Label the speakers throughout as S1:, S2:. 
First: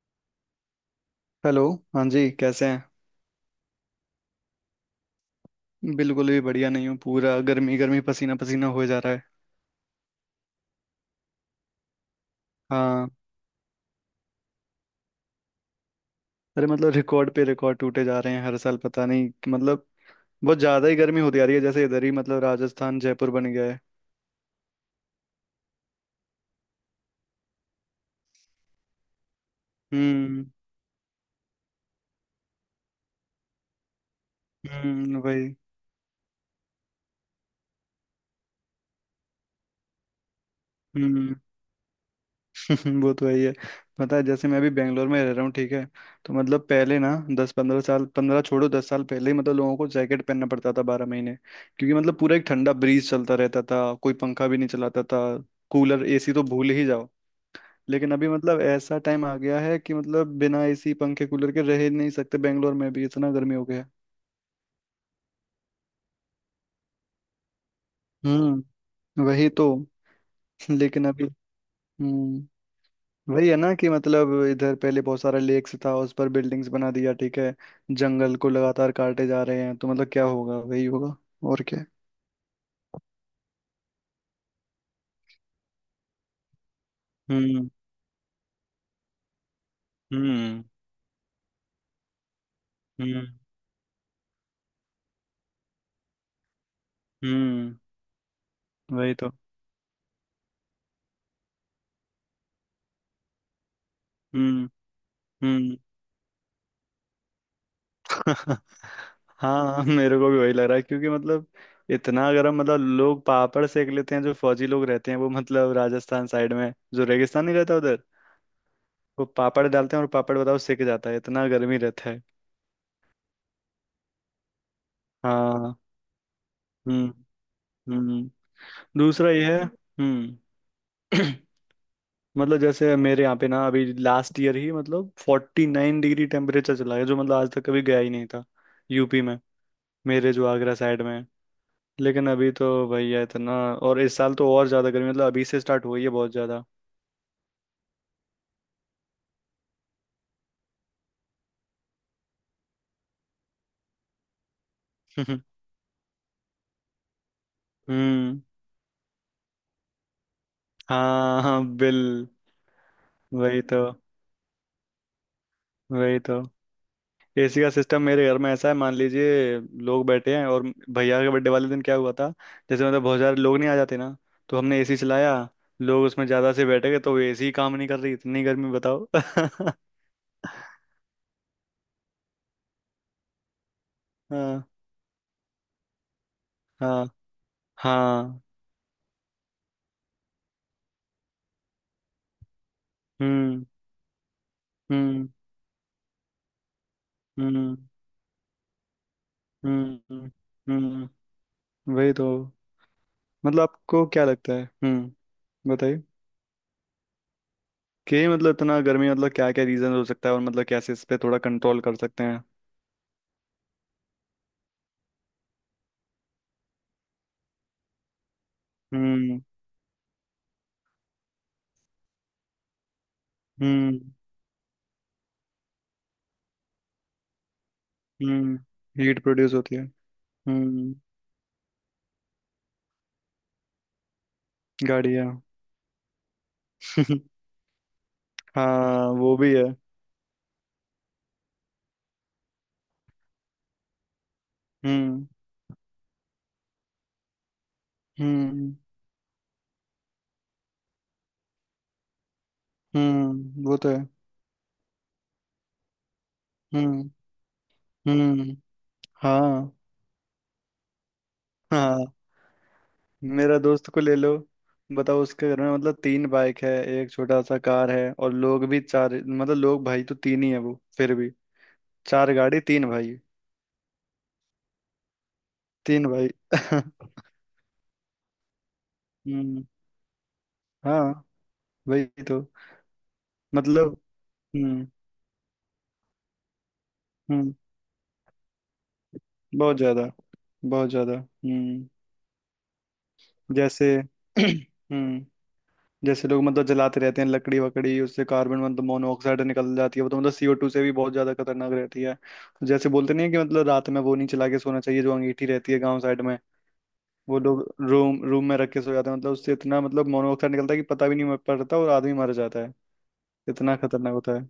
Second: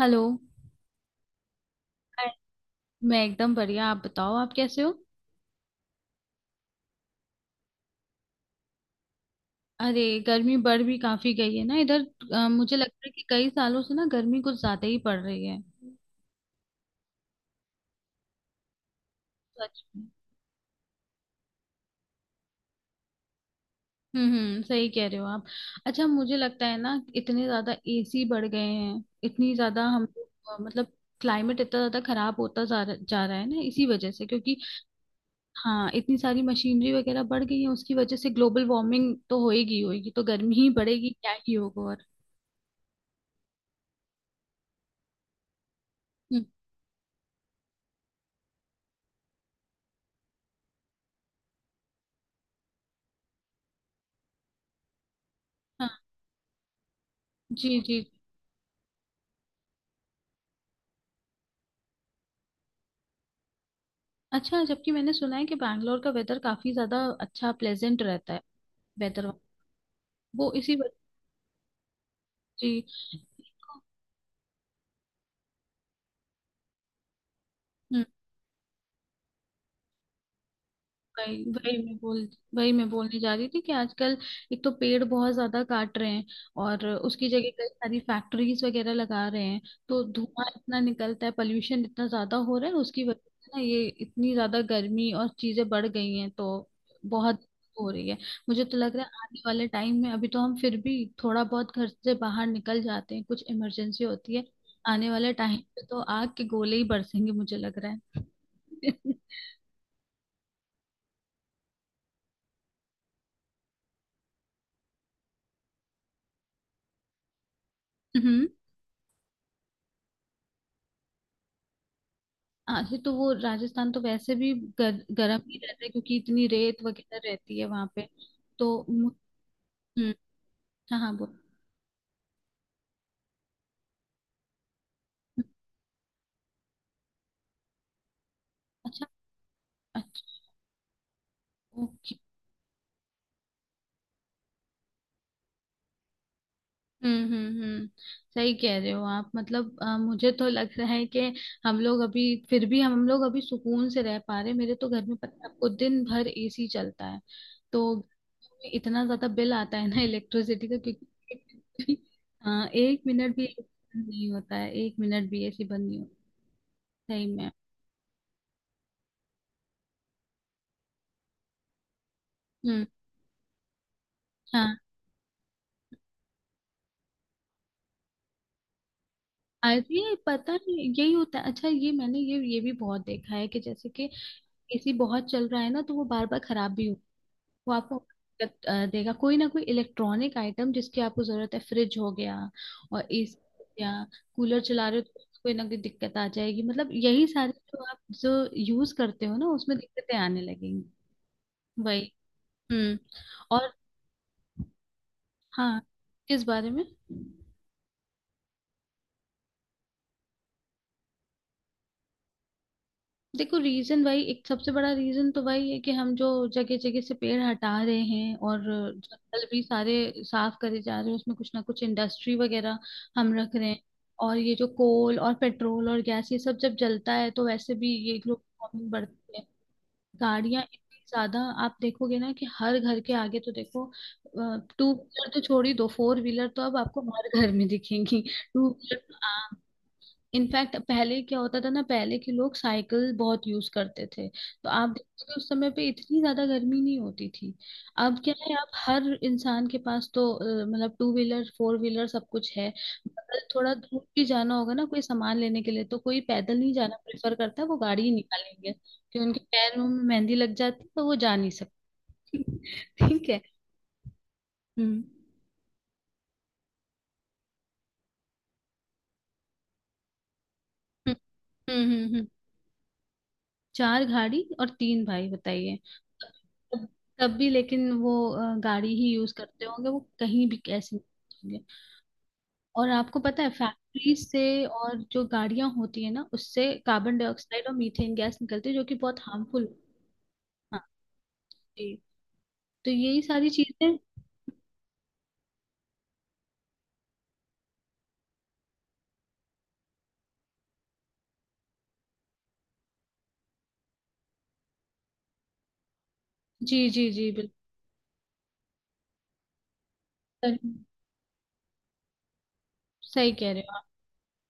S1: Hello.
S2: Hello. हाँ जी
S1: hi.
S2: कैसे
S1: मैं एकदम बढ़िया। आप बताओ आप कैसे हो।
S2: हैं? बिल्कुल भी बढ़िया नहीं हूँ, पूरा गर्मी गर्मी पसीना पसीना हो जा रहा है।
S1: अरे गर्मी बढ़ भी काफी गई है ना इधर। मुझे लगता
S2: हाँ।
S1: है कि कई सालों से ना गर्मी कुछ ज्यादा ही पड़ रही है।
S2: अरे मतलब रिकॉर्ड पे रिकॉर्ड टूटे जा रहे हैं हर साल, पता नहीं कि
S1: सच
S2: मतलब
S1: में।
S2: बहुत ज़्यादा ही गर्मी होती जा रही है। जैसे इधर ही मतलब राजस्थान जयपुर बन गया है।
S1: हम्म, हम्म, सही कह रहे हो आप। अच्छा, मुझे लगता है ना इतने ज्यादा एसी बढ़ गए हैं इतनी ज्यादा हम
S2: हम्म।
S1: मतलब क्लाइमेट इतना ज्यादा खराब होता जा रहा है ना इसी वजह से, क्योंकि
S2: हम्म, वही।
S1: हाँ इतनी सारी मशीनरी वगैरह बढ़ गई है, उसकी वजह से ग्लोबल वार्मिंग तो होएगी ही होएगी, तो गर्मी ही बढ़ेगी, क्या
S2: हम्म।
S1: ही होगा और।
S2: वो तो वही है ही है। पता है, जैसे मैं अभी बेंगलोर में रह रहा हूँ, ठीक है? तो
S1: हम्म,
S2: मतलब पहले ना 10 15 साल, पंद्रह छोड़ो 10 साल पहले ही मतलब लोगों को जैकेट पहनना पड़ता था 12 महीने, क्योंकि मतलब पूरा एक ठंडा ब्रीज चलता रहता था, कोई पंखा भी नहीं चलाता था।
S1: हाँ,
S2: कूलर एसी तो भूल ही जाओ।
S1: जी जी।
S2: लेकिन अभी मतलब ऐसा टाइम आ गया है कि मतलब बिना एसी पंखे कूलर के रह ही नहीं सकते, बेंगलोर में भी इतना गर्मी हो गया है।
S1: अच्छा, जबकि मैंने सुना है कि बैंगलोर का वेदर काफी ज्यादा अच्छा प्लेजेंट रहता है
S2: हम्म।
S1: वेदर।
S2: वही तो।
S1: वो इसी वजह।
S2: लेकिन अभी। हम्म। वही है ना कि मतलब इधर पहले बहुत सारा लेक्स था, उस पर बिल्डिंग्स बना दिया, ठीक है?
S1: जी।
S2: जंगल को लगातार काटे जा रहे हैं, तो मतलब क्या होगा वही होगा।
S1: वही
S2: और
S1: वही
S2: क्या।
S1: मैं बोल, वही मैं बोलने जा रही थी कि आजकल एक तो पेड़ बहुत ज्यादा काट रहे हैं, और उसकी जगह कई
S2: हम्म।
S1: सारी फैक्ट्रीज वगैरह लगा रहे हैं। तो धुआं
S2: हम्म।
S1: इतना निकलता है, पोल्यूशन इतना ज्यादा हो रहा है, उसकी वजह
S2: हम्म।
S1: से ना ये इतनी ज्यादा गर्मी और चीजें बढ़ गई हैं तो बहुत
S2: हम्म।
S1: हो रही है। मुझे तो लग रहा है
S2: वही तो।
S1: आने वाले टाइम में अभी तो हम फिर भी थोड़ा बहुत घर से बाहर निकल जाते हैं, कुछ इमरजेंसी होती है,
S2: हम्म।
S1: आने वाले टाइम
S2: हम्म।
S1: पे तो आग के गोले ही बरसेंगे मुझे लग रहा है।
S2: हाँ मेरे को भी वही लग रहा है, क्योंि मतलब इतना अगर हम मतलब लोग पापड़ सेक लेते हैं, जो फौजी लोग रहते हैं वो, मतलब राजस्थान साइड में जो रेगिस्तान नहीं रहता उधर,
S1: हम्म।
S2: वो पापड़ डालते हैं और पापड़ बताओ सेक जाता है, इतना गर्मी रहता है।
S1: आगे तो वो राजस्थान तो वैसे भी गर्म ही
S2: हाँ।
S1: रहता है, क्योंकि इतनी रेत
S2: हम्म।
S1: वगैरह रहती है वहां पे।
S2: हम्म।
S1: तो
S2: दूसरा ये है।
S1: हम्म।
S2: हम्म।
S1: हाँ हाँ, बोल।
S2: मतलब जैसे मेरे यहाँ पे ना अभी लास्ट ईयर ही मतलब 49 डिग्री टेम्परेचर चला गया, जो मतलब आज तक कभी गया ही नहीं था।
S1: अच्छा।
S2: UP में।
S1: अच्छा।
S2: मेरे जो आगरा साइड में है।
S1: ओके।
S2: लेकिन अभी तो भैया इतना, और इस साल तो और ज्यादा गर्मी मतलब अभी से स्टार्ट हुई है बहुत ज्यादा।
S1: हम्म हम्म हम्म। सही कह रहे हो आप। मतलब मुझे तो लग रहा है कि हम लोग अभी, फिर भी हम लोग अभी सुकून से रह पा रहे। मेरे तो घर में पता है आपको दिन भर एसी चलता है, तो
S2: हम्म।
S1: इतना ज्यादा बिल आता है ना इलेक्ट्रिसिटी का,
S2: हाँ हाँ,
S1: क्योंकि
S2: बिल।
S1: हाँ एक मिनट भी AC
S2: वही तो।
S1: बंद नहीं होता है, एक मिनट भी एसी बंद नहीं होता।
S2: वही तो।
S1: सही में।
S2: एसी का सिस्टम मेरे घर में ऐसा है, मान लीजिए, लोग बैठे हैं और भैया के बर्थडे वाले दिन क्या हुआ था, जैसे
S1: हम्म।
S2: मतलब बहुत सारे लोग नहीं आ जाते ना, तो
S1: हाँ।
S2: हमने एसी चलाया, लोग उसमें ज्यादा से बैठ गए तो एसी काम नहीं कर रही, इतनी गर्मी बताओ।
S1: अरे पता नहीं यही होता है। अच्छा ये मैंने ये भी बहुत देखा है कि जैसे कि
S2: हाँ।
S1: एसी बहुत चल रहा है ना तो वो बार बार खराब भी हो,
S2: हाँ।
S1: वो आपको
S2: हाँ।
S1: दिक्कत देगा कोई ना कोई इलेक्ट्रॉनिक आइटम जिसकी आपको जरूरत है। फ्रिज हो गया और एसी
S2: हम्म।
S1: हो गया, कूलर चला रहे हो
S2: हम्म।
S1: तो कोई ना कोई दिक्कत आ जाएगी, मतलब यही सारे
S2: हम्म।
S1: जो आप जो यूज करते हो ना उसमें दिक्कतें
S2: हम्म।
S1: आने लगेंगी।
S2: हम्म।
S1: वही।
S2: वही तो।
S1: हम्म।
S2: मतलब
S1: और
S2: आपको क्या लगता है? हम्म,
S1: हाँ,
S2: बताइए,
S1: किस बारे में।
S2: कि मतलब इतना गर्मी मतलब क्या क्या रीजन हो सकता है, और मतलब कैसे इस पे थोड़ा कंट्रोल कर सकते हैं?
S1: देखो रीजन भाई एक सबसे बड़ा रीजन तो भाई है कि हम जो जगह जगह से पेड़ हटा रहे हैं, और
S2: हम्म।
S1: जंगल भी सारे साफ करे जा रहे हैं, उसमें कुछ ना कुछ इंडस्ट्री वगैरह हम रख रहे हैं।
S2: हम्म।
S1: और ये जो कोल और पेट्रोल और गैस ये सब जब जलता है तो वैसे भी ये ग्लोबल
S2: हम्म।
S1: वार्मिंग
S2: हीट
S1: बढ़ती है।
S2: प्रोड्यूस होती है।
S1: गाड़ियां
S2: हम्म।
S1: इतनी ज्यादा, आप देखोगे ना कि हर घर के आगे तो देखो, टू व्हीलर
S2: गाड़ियाँ।
S1: तो छोड़ ही दो, फोर व्हीलर तो अब आपको हर घर में दिखेंगी, टू
S2: हाँ वो भी
S1: व्हीलर।
S2: है।
S1: इनफैक्ट पहले क्या होता था ना, पहले के लोग साइकिल बहुत यूज करते थे, तो आप देखते
S2: हम्म।
S1: थे उस समय पे इतनी ज्यादा गर्मी नहीं होती थी। अब क्या है, आप
S2: हम्म।
S1: हर इंसान के पास तो मतलब टू व्हीलर फोर व्हीलर सब कुछ है, अगर
S2: हम्म,
S1: थोड़ा
S2: वो तो
S1: दूर
S2: है।
S1: भी जाना होगा ना कोई सामान लेने के लिए तो कोई पैदल नहीं जाना
S2: हम्म।
S1: प्रेफर करता, वो गाड़ी ही
S2: हम्म।
S1: निकालेंगे कि उनके
S2: हाँ।
S1: पैर में मेहंदी लग जाती है तो वो जा नहीं सकती।
S2: हाँ।
S1: ठीक है।
S2: मेरा दोस्त को ले लो,
S1: हम्म
S2: बताओ उसके घर में मतलब तीन बाइक है, एक छोटा सा कार है, और लोग भी चार, मतलब लोग भाई तो तीन ही है, वो फिर
S1: हम्म,
S2: भी
S1: हम्म।
S2: चार गाड़ी तीन भाई।
S1: चार गाड़ी और तीन भाई, बताइए।
S2: तीन भाई।
S1: तब, तब भी लेकिन वो गाड़ी ही यूज
S2: हम्म।
S1: करते होंगे, वो कहीं भी कैसे
S2: हाँ।
S1: होंगे।
S2: वही तो।
S1: और आपको पता है
S2: मतलब।
S1: फैक्ट्री से
S2: हम्म।
S1: और जो गाड़ियां होती है ना उससे कार्बन
S2: हम्म।
S1: डाइऑक्साइड और मीथेन गैस निकलती है जो कि बहुत हार्मफुल।
S2: बहुत ज्यादा।
S1: हाँ।
S2: बहुत ज्यादा। हम्म।
S1: जी। तो यही सारी
S2: जैसे
S1: चीजें।
S2: हम्म, जैसे लोग मतलब जलाते रहते हैं लकड़ी वकड़ी, उससे कार्बन मतलब मोनोऑक्साइड निकल जाती है, वो तो मतलब CO2 से भी बहुत ज्यादा खतरनाक रहती है। तो जैसे बोलते नहीं है कि मतलब रात में वो नहीं चला के सोना चाहिए, जो अंगीठी रहती है गांव साइड में,
S1: जी जी जी।
S2: वो लोग रूम रूम में रख के सो जाते हैं, मतलब उससे इतना मतलब मोनोऑक्साइड
S1: बिल्कुल,
S2: निकलता है कि पता भी नहीं पड़ता और आदमी मर जाता है।
S1: सही कह रहे
S2: इतना
S1: हो आप।
S2: खतरनाक होता है।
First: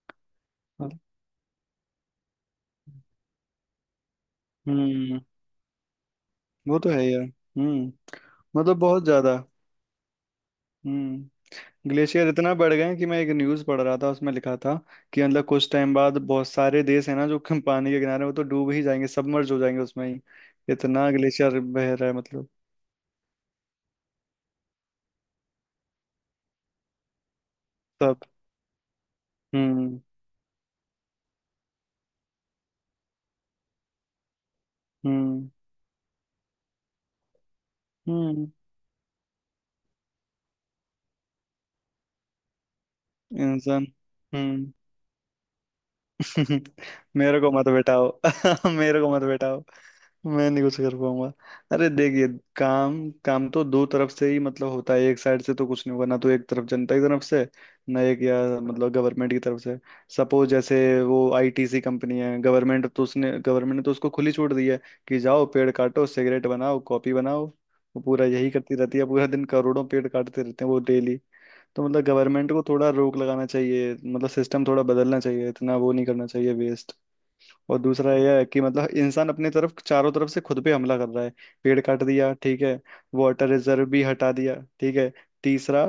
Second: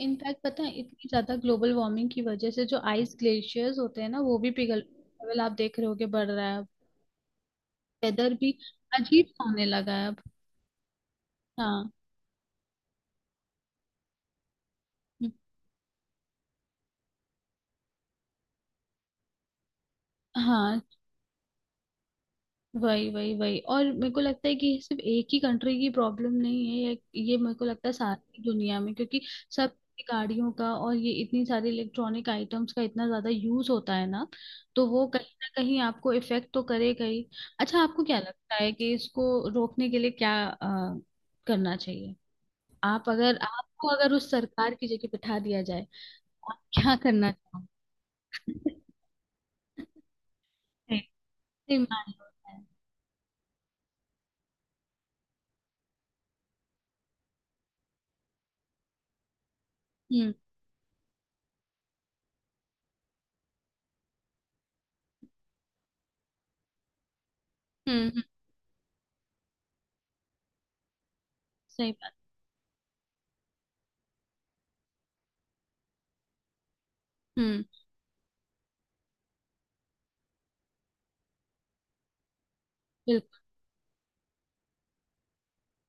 S1: इनफैक्ट पता है इतनी ज्यादा ग्लोबल वार्मिंग की वजह से जो आइस ग्लेशियर्स होते हैं ना वो भी पिघल,
S2: हम्म,
S1: लेवल आप देख रहे होगे बढ़ रहा है।
S2: वो तो है यार। हम्म,
S1: वेदर भी
S2: मतलब बहुत
S1: अजीब
S2: ज्यादा।
S1: सा होने लगा है अब।
S2: हम्म।
S1: हाँ।
S2: ग्लेशियर इतना बढ़ गए हैं कि मैं एक न्यूज़ पढ़ रहा था, उसमें लिखा था कि मतलब कुछ टाइम बाद बहुत सारे देश है ना जो कम पानी के किनारे हैं, वो तो डूब ही जाएंगे, सबमर्ज हो जाएंगे उसमें ही,
S1: हाँ,
S2: इतना ग्लेशियर बह रहा है मतलब।
S1: वही वही वही। और मेरे को लगता है कि ये सिर्फ एक ही कंट्री की प्रॉब्लम नहीं है, ये मेरे को लगता है
S2: सब।
S1: सारी दुनिया में, क्योंकि सब
S2: हम्म।
S1: गाड़ियों का और ये इतनी सारी इलेक्ट्रॉनिक आइटम्स का इतना ज्यादा यूज होता है ना, तो वो कहीं ना
S2: हम्म।
S1: कहीं आपको इफेक्ट तो करेगा ही। अच्छा आपको क्या
S2: हम्म।
S1: लगता है कि इसको रोकने के लिए क्या करना चाहिए, आप, अगर
S2: इंसान।
S1: आपको अगर उस
S2: हम्म।
S1: सरकार की जगह बिठा दिया जाए, आप क्या करना
S2: मेरे को मत
S1: चाहोगे।
S2: बैठाओ, मेरे को मत बैठाओ। मैं नहीं कुछ कर पाऊंगा। अरे
S1: डिमांड
S2: देखिए,
S1: होता है।
S2: काम काम तो दो तरफ से ही मतलब होता है, एक साइड से तो कुछ नहीं होगा ना, तो एक तरफ जनता की तरफ से ना, एक या मतलब गवर्नमेंट की तरफ से।
S1: हम्म
S2: सपोज जैसे वो ITC कंपनी है, गवर्नमेंट, तो उसने गवर्नमेंट ने तो उसको खुली छूट दी है कि जाओ पेड़ काटो, सिगरेट बनाओ, कॉपी बनाओ। वो
S1: हम्म हम्म,
S2: पूरा यही करती रहती है पूरा दिन, करोड़ों पेड़ काटते रहते हैं वो डेली। तो
S1: सही
S2: मतलब
S1: बात।
S2: गवर्नमेंट को थोड़ा रोक लगाना चाहिए, मतलब सिस्टम थोड़ा बदलना चाहिए, इतना वो नहीं करना चाहिए।
S1: हम्म।
S2: और दूसरा यह है कि मतलब इंसान अपने तरफ चारों तरफ से खुद पे हमला कर रहा है। पेड़ काट दिया, ठीक है।
S1: बिल्कुल।
S2: वाटर रिजर्व भी हटा दिया, ठीक है। तीसरा,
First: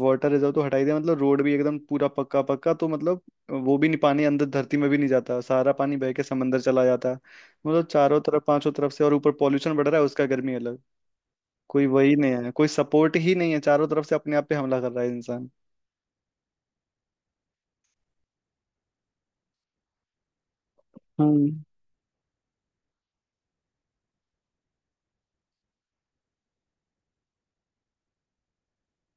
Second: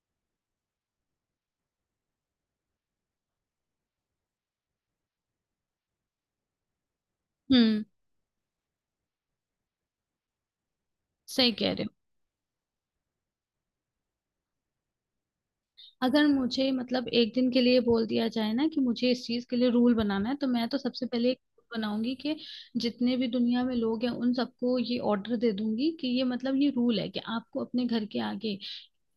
S2: वाटर रिजर्व तो हटा ही दिया, मतलब रोड भी एकदम पूरा पक्का पक्का, तो मतलब वो भी नहीं, पानी अंदर धरती में भी नहीं जाता, सारा पानी बह के समंदर चला जाता।
S1: हम्म,
S2: मतलब चारों तरफ पांचों तरफ से, और ऊपर पॉल्यूशन बढ़ रहा है, उसका गर्मी अलग।
S1: सही कह रहे
S2: कोई
S1: हो।
S2: वही नहीं है, कोई सपोर्ट ही नहीं है, चारों तरफ से अपने आप पे हमला कर रहा है इंसान।
S1: अगर मुझे मतलब एक दिन के लिए बोल दिया जाए ना कि मुझे इस चीज के लिए रूल बनाना है, तो मैं तो सबसे पहले एक
S2: हम्म।
S1: rule बनाऊंगी कि जितने भी दुनिया में लोग हैं उन सबको ये ऑर्डर दे दूंगी कि ये मतलब ये रूल है कि आपको अपने घर के आगे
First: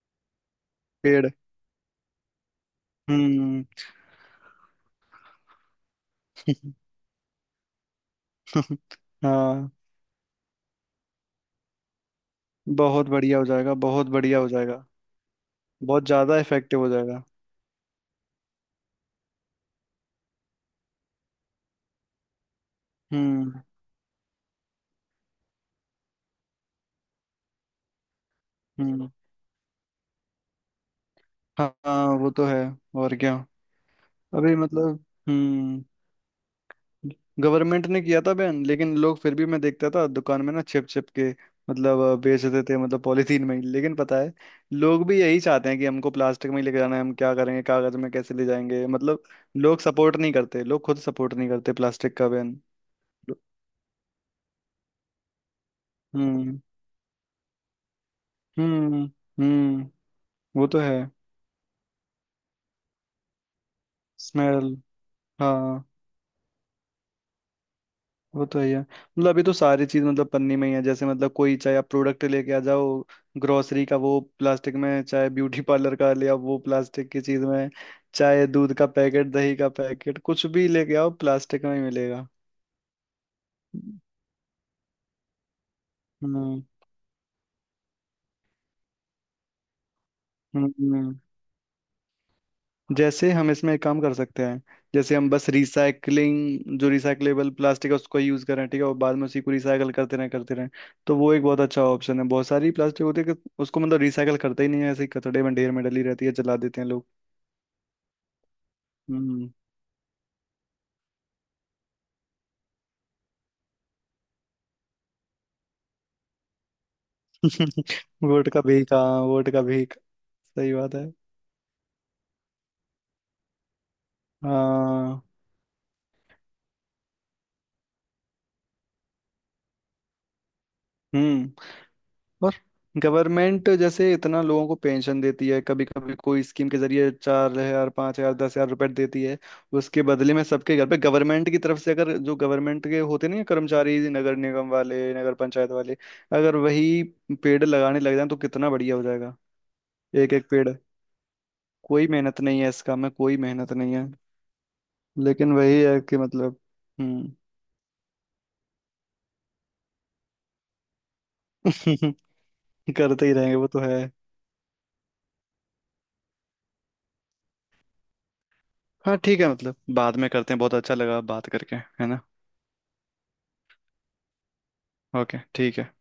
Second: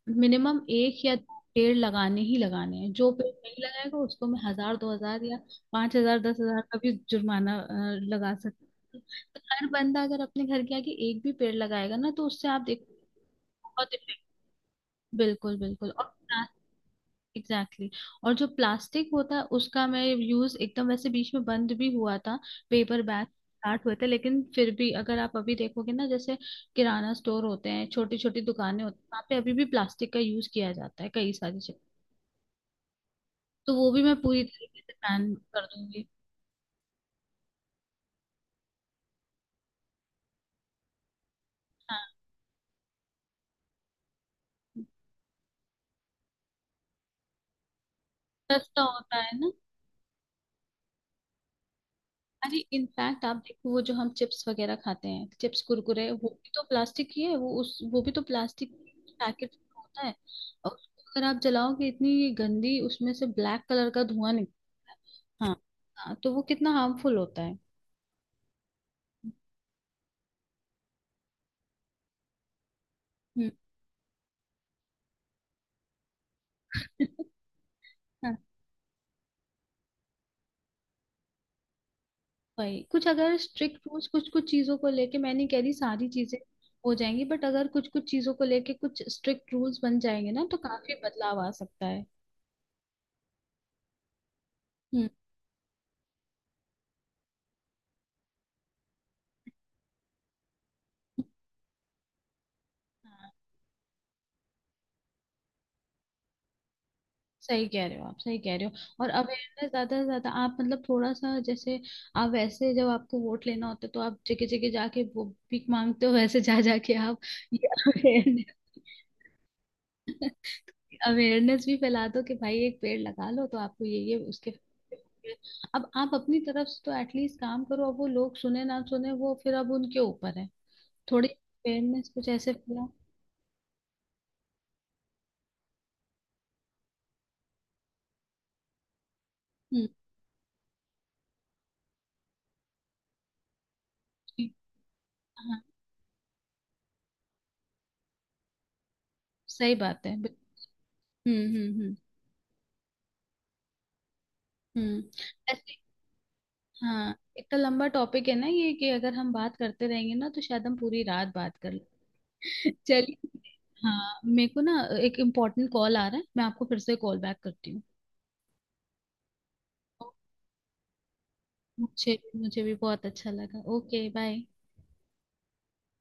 S1: मिनिमम एक या
S2: पेड़।
S1: पेड़ लगाने ही लगाने हैं। जो पेड़ नहीं
S2: हम्म।
S1: लगाएगा उसको मैं हजार दो हजार या पांच हजार दस हजार का भी जुर्माना लगा सकती हूँ। तो हर
S2: हाँ।
S1: बंदा अगर अपने घर के आगे एक भी पेड़ लगाएगा ना तो उससे आप देखो
S2: बहुत बढ़िया हो जाएगा,
S1: बहुत
S2: बहुत
S1: इफेक्ट।
S2: बढ़िया हो जाएगा।
S1: बिल्कुल बिल्कुल।
S2: बहुत
S1: और
S2: ज्यादा इफेक्टिव हो जाएगा।
S1: Exactly exactly। और जो प्लास्टिक होता है उसका मैं यूज, एकदम वैसे बीच में बंद भी हुआ था, पेपर बैग
S2: हम्म।
S1: स्टार्ट हुए थे, लेकिन फिर भी अगर आप अभी देखोगे ना, जैसे किराना स्टोर होते हैं, छोटी छोटी दुकानें होती हैं,
S2: हम्म।
S1: वहाँ पे अभी भी प्लास्टिक का यूज किया जाता है कई सारी
S2: हाँ
S1: चीज।
S2: हाँ, वो तो है। और क्या।
S1: तो वो भी मैं पूरी
S2: अभी
S1: तरीके से
S2: मतलब,
S1: बैन कर
S2: हम्म,
S1: दूंगी।
S2: गवर्नमेंट ने किया था बैन, लेकिन लोग फिर भी, मैं देखता था दुकान में ना, छिप छिप के मतलब
S1: हाँ
S2: बेच देते थे, मतलब पॉलीथीन में ही। लेकिन पता है, लोग भी यही चाहते हैं कि हमको प्लास्टिक में ही लेके जाना है, हम क्या करेंगे कागज में कैसे ले
S1: सस्ता
S2: जाएंगे,
S1: होता
S2: मतलब
S1: है ना।
S2: लोग सपोर्ट नहीं करते, लोग खुद सपोर्ट नहीं करते प्लास्टिक का
S1: अरे
S2: बैन।
S1: इनफैक्ट आप देखो वो जो हम चिप्स वगैरह खाते हैं, चिप्स कुरकुरे, वो भी
S2: हम्म।
S1: तो प्लास्टिक ही है, वो उस, वो भी तो प्लास्टिक
S2: हम्म।
S1: पैकेट
S2: हम्म,
S1: होता है।
S2: वो
S1: और
S2: तो है।
S1: उसको अगर आप जलाओगे इतनी गंदी उसमें से ब्लैक कलर का धुआं निक।
S2: स्मेल।
S1: हाँ।
S2: हाँ।
S1: हाँ, तो वो कितना हार्मफुल होता है।
S2: वो तो है ही है। मतलब अभी तो सारी चीज मतलब पन्नी में ही है, जैसे मतलब कोई चाहे आप प्रोडक्ट लेके आ जाओ,
S1: हम्म।
S2: ग्रोसरी का वो प्लास्टिक में, चाहे ब्यूटी पार्लर का ले आओ वो प्लास्टिक की चीज में,
S1: हाँ,
S2: चाहे दूध का पैकेट दही का पैकेट कुछ भी लेके आओ प्लास्टिक में ही मिलेगा।
S1: वही कुछ अगर स्ट्रिक्ट रूल्स कुछ कुछ चीजों को लेके, मैं नहीं कह रही सारी चीजें
S2: हम्म।
S1: हो जाएंगी, बट अगर कुछ कुछ चीजों को लेके कुछ स्ट्रिक्ट रूल्स बन जाएंगे ना तो
S2: हम्म।
S1: काफी बदलाव आ सकता है।
S2: जैसे हम इसमें एक काम कर सकते हैं।
S1: हम्म।
S2: जैसे हम बस रिसाइकलिंग, जो रिसाइकलेबल प्लास्टिक है उसको यूज करें, ठीक है, और बाद में उसी को रिसाइकल करते रहें करते रहें। तो वो एक बहुत अच्छा ऑप्शन है। बहुत सारी प्लास्टिक होती है कि उसको मतलब रिसाइकल करते ही नहीं है, ऐसे ही कचड़े में ढेर में डली रहती है, जला देते हैं लोग।
S1: सही कह रहे हो आप, सही कह रहे हो, और
S2: हम्म।
S1: अवेयरनेस ज्यादा से ज्यादा आप मतलब थोड़ा सा जैसे, आप वैसे जब आपको वोट लेना होता है तो आप जगह जगह जाके वो भीख मांगते हो, वैसे जा जाके आप ये
S2: वोट
S1: अवेयरनेस,
S2: का भीख, हाँ वोट का भीख। सही बात है।
S1: अवेयरनेस भी फैला दो कि भाई एक पेड़ लगा लो तो आपको ये उसके,
S2: हाँ।
S1: अब आप अपनी तरफ से तो एटलीस्ट काम करो, अब वो लोग सुने ना सुने, वो फिर अब उनके ऊपर है, थोड़ी
S2: हम्म।
S1: अवेयरनेस कुछ ऐसे
S2: और
S1: फैला।
S2: गवर्नमेंट जैसे इतना लोगों को पेंशन देती है कभी कभी, कोई स्कीम के जरिए 4 हजार 5 हजार 10 हजार रुपए देती है,
S1: हम्म।
S2: उसके बदले में सबके घर पे गवर्नमेंट की तरफ से, अगर जो गवर्नमेंट के होते नहीं हैं कर्मचारी, नगर
S1: ठीक,
S2: निगम वाले, नगर
S1: हाँ
S2: पंचायत वाले, अगर वही पेड़ लगाने लग जाए तो कितना बढ़िया हो जाएगा।
S1: सही बात है
S2: एक
S1: बिल-।
S2: एक पेड़।
S1: हम्म,
S2: कोई मेहनत नहीं है इस काम में, कोई मेहनत नहीं है।
S1: हम्म
S2: लेकिन
S1: ऐसे।
S2: वही है कि मतलब।
S1: हाँ
S2: हम्म।
S1: इतना लंबा टॉपिक है ना ये कि अगर हम बात करते रहेंगे ना तो शायद हम पूरी रात बात कर लें।
S2: करते
S1: चलिए।
S2: ही रहेंगे, वो तो है।
S1: हाँ मेरे को ना एक इम्पोर्टेंट कॉल आ रहा है, मैं आपको फिर से कॉल बैक करती हूँ।
S2: हाँ ठीक है, मतलब बाद में करते हैं, बहुत अच्छा लगा बात करके, है
S1: मुझे
S2: ना?
S1: मुझे भी बहुत अच्छा लगा। Okay bye.
S2: ओके, ठीक है।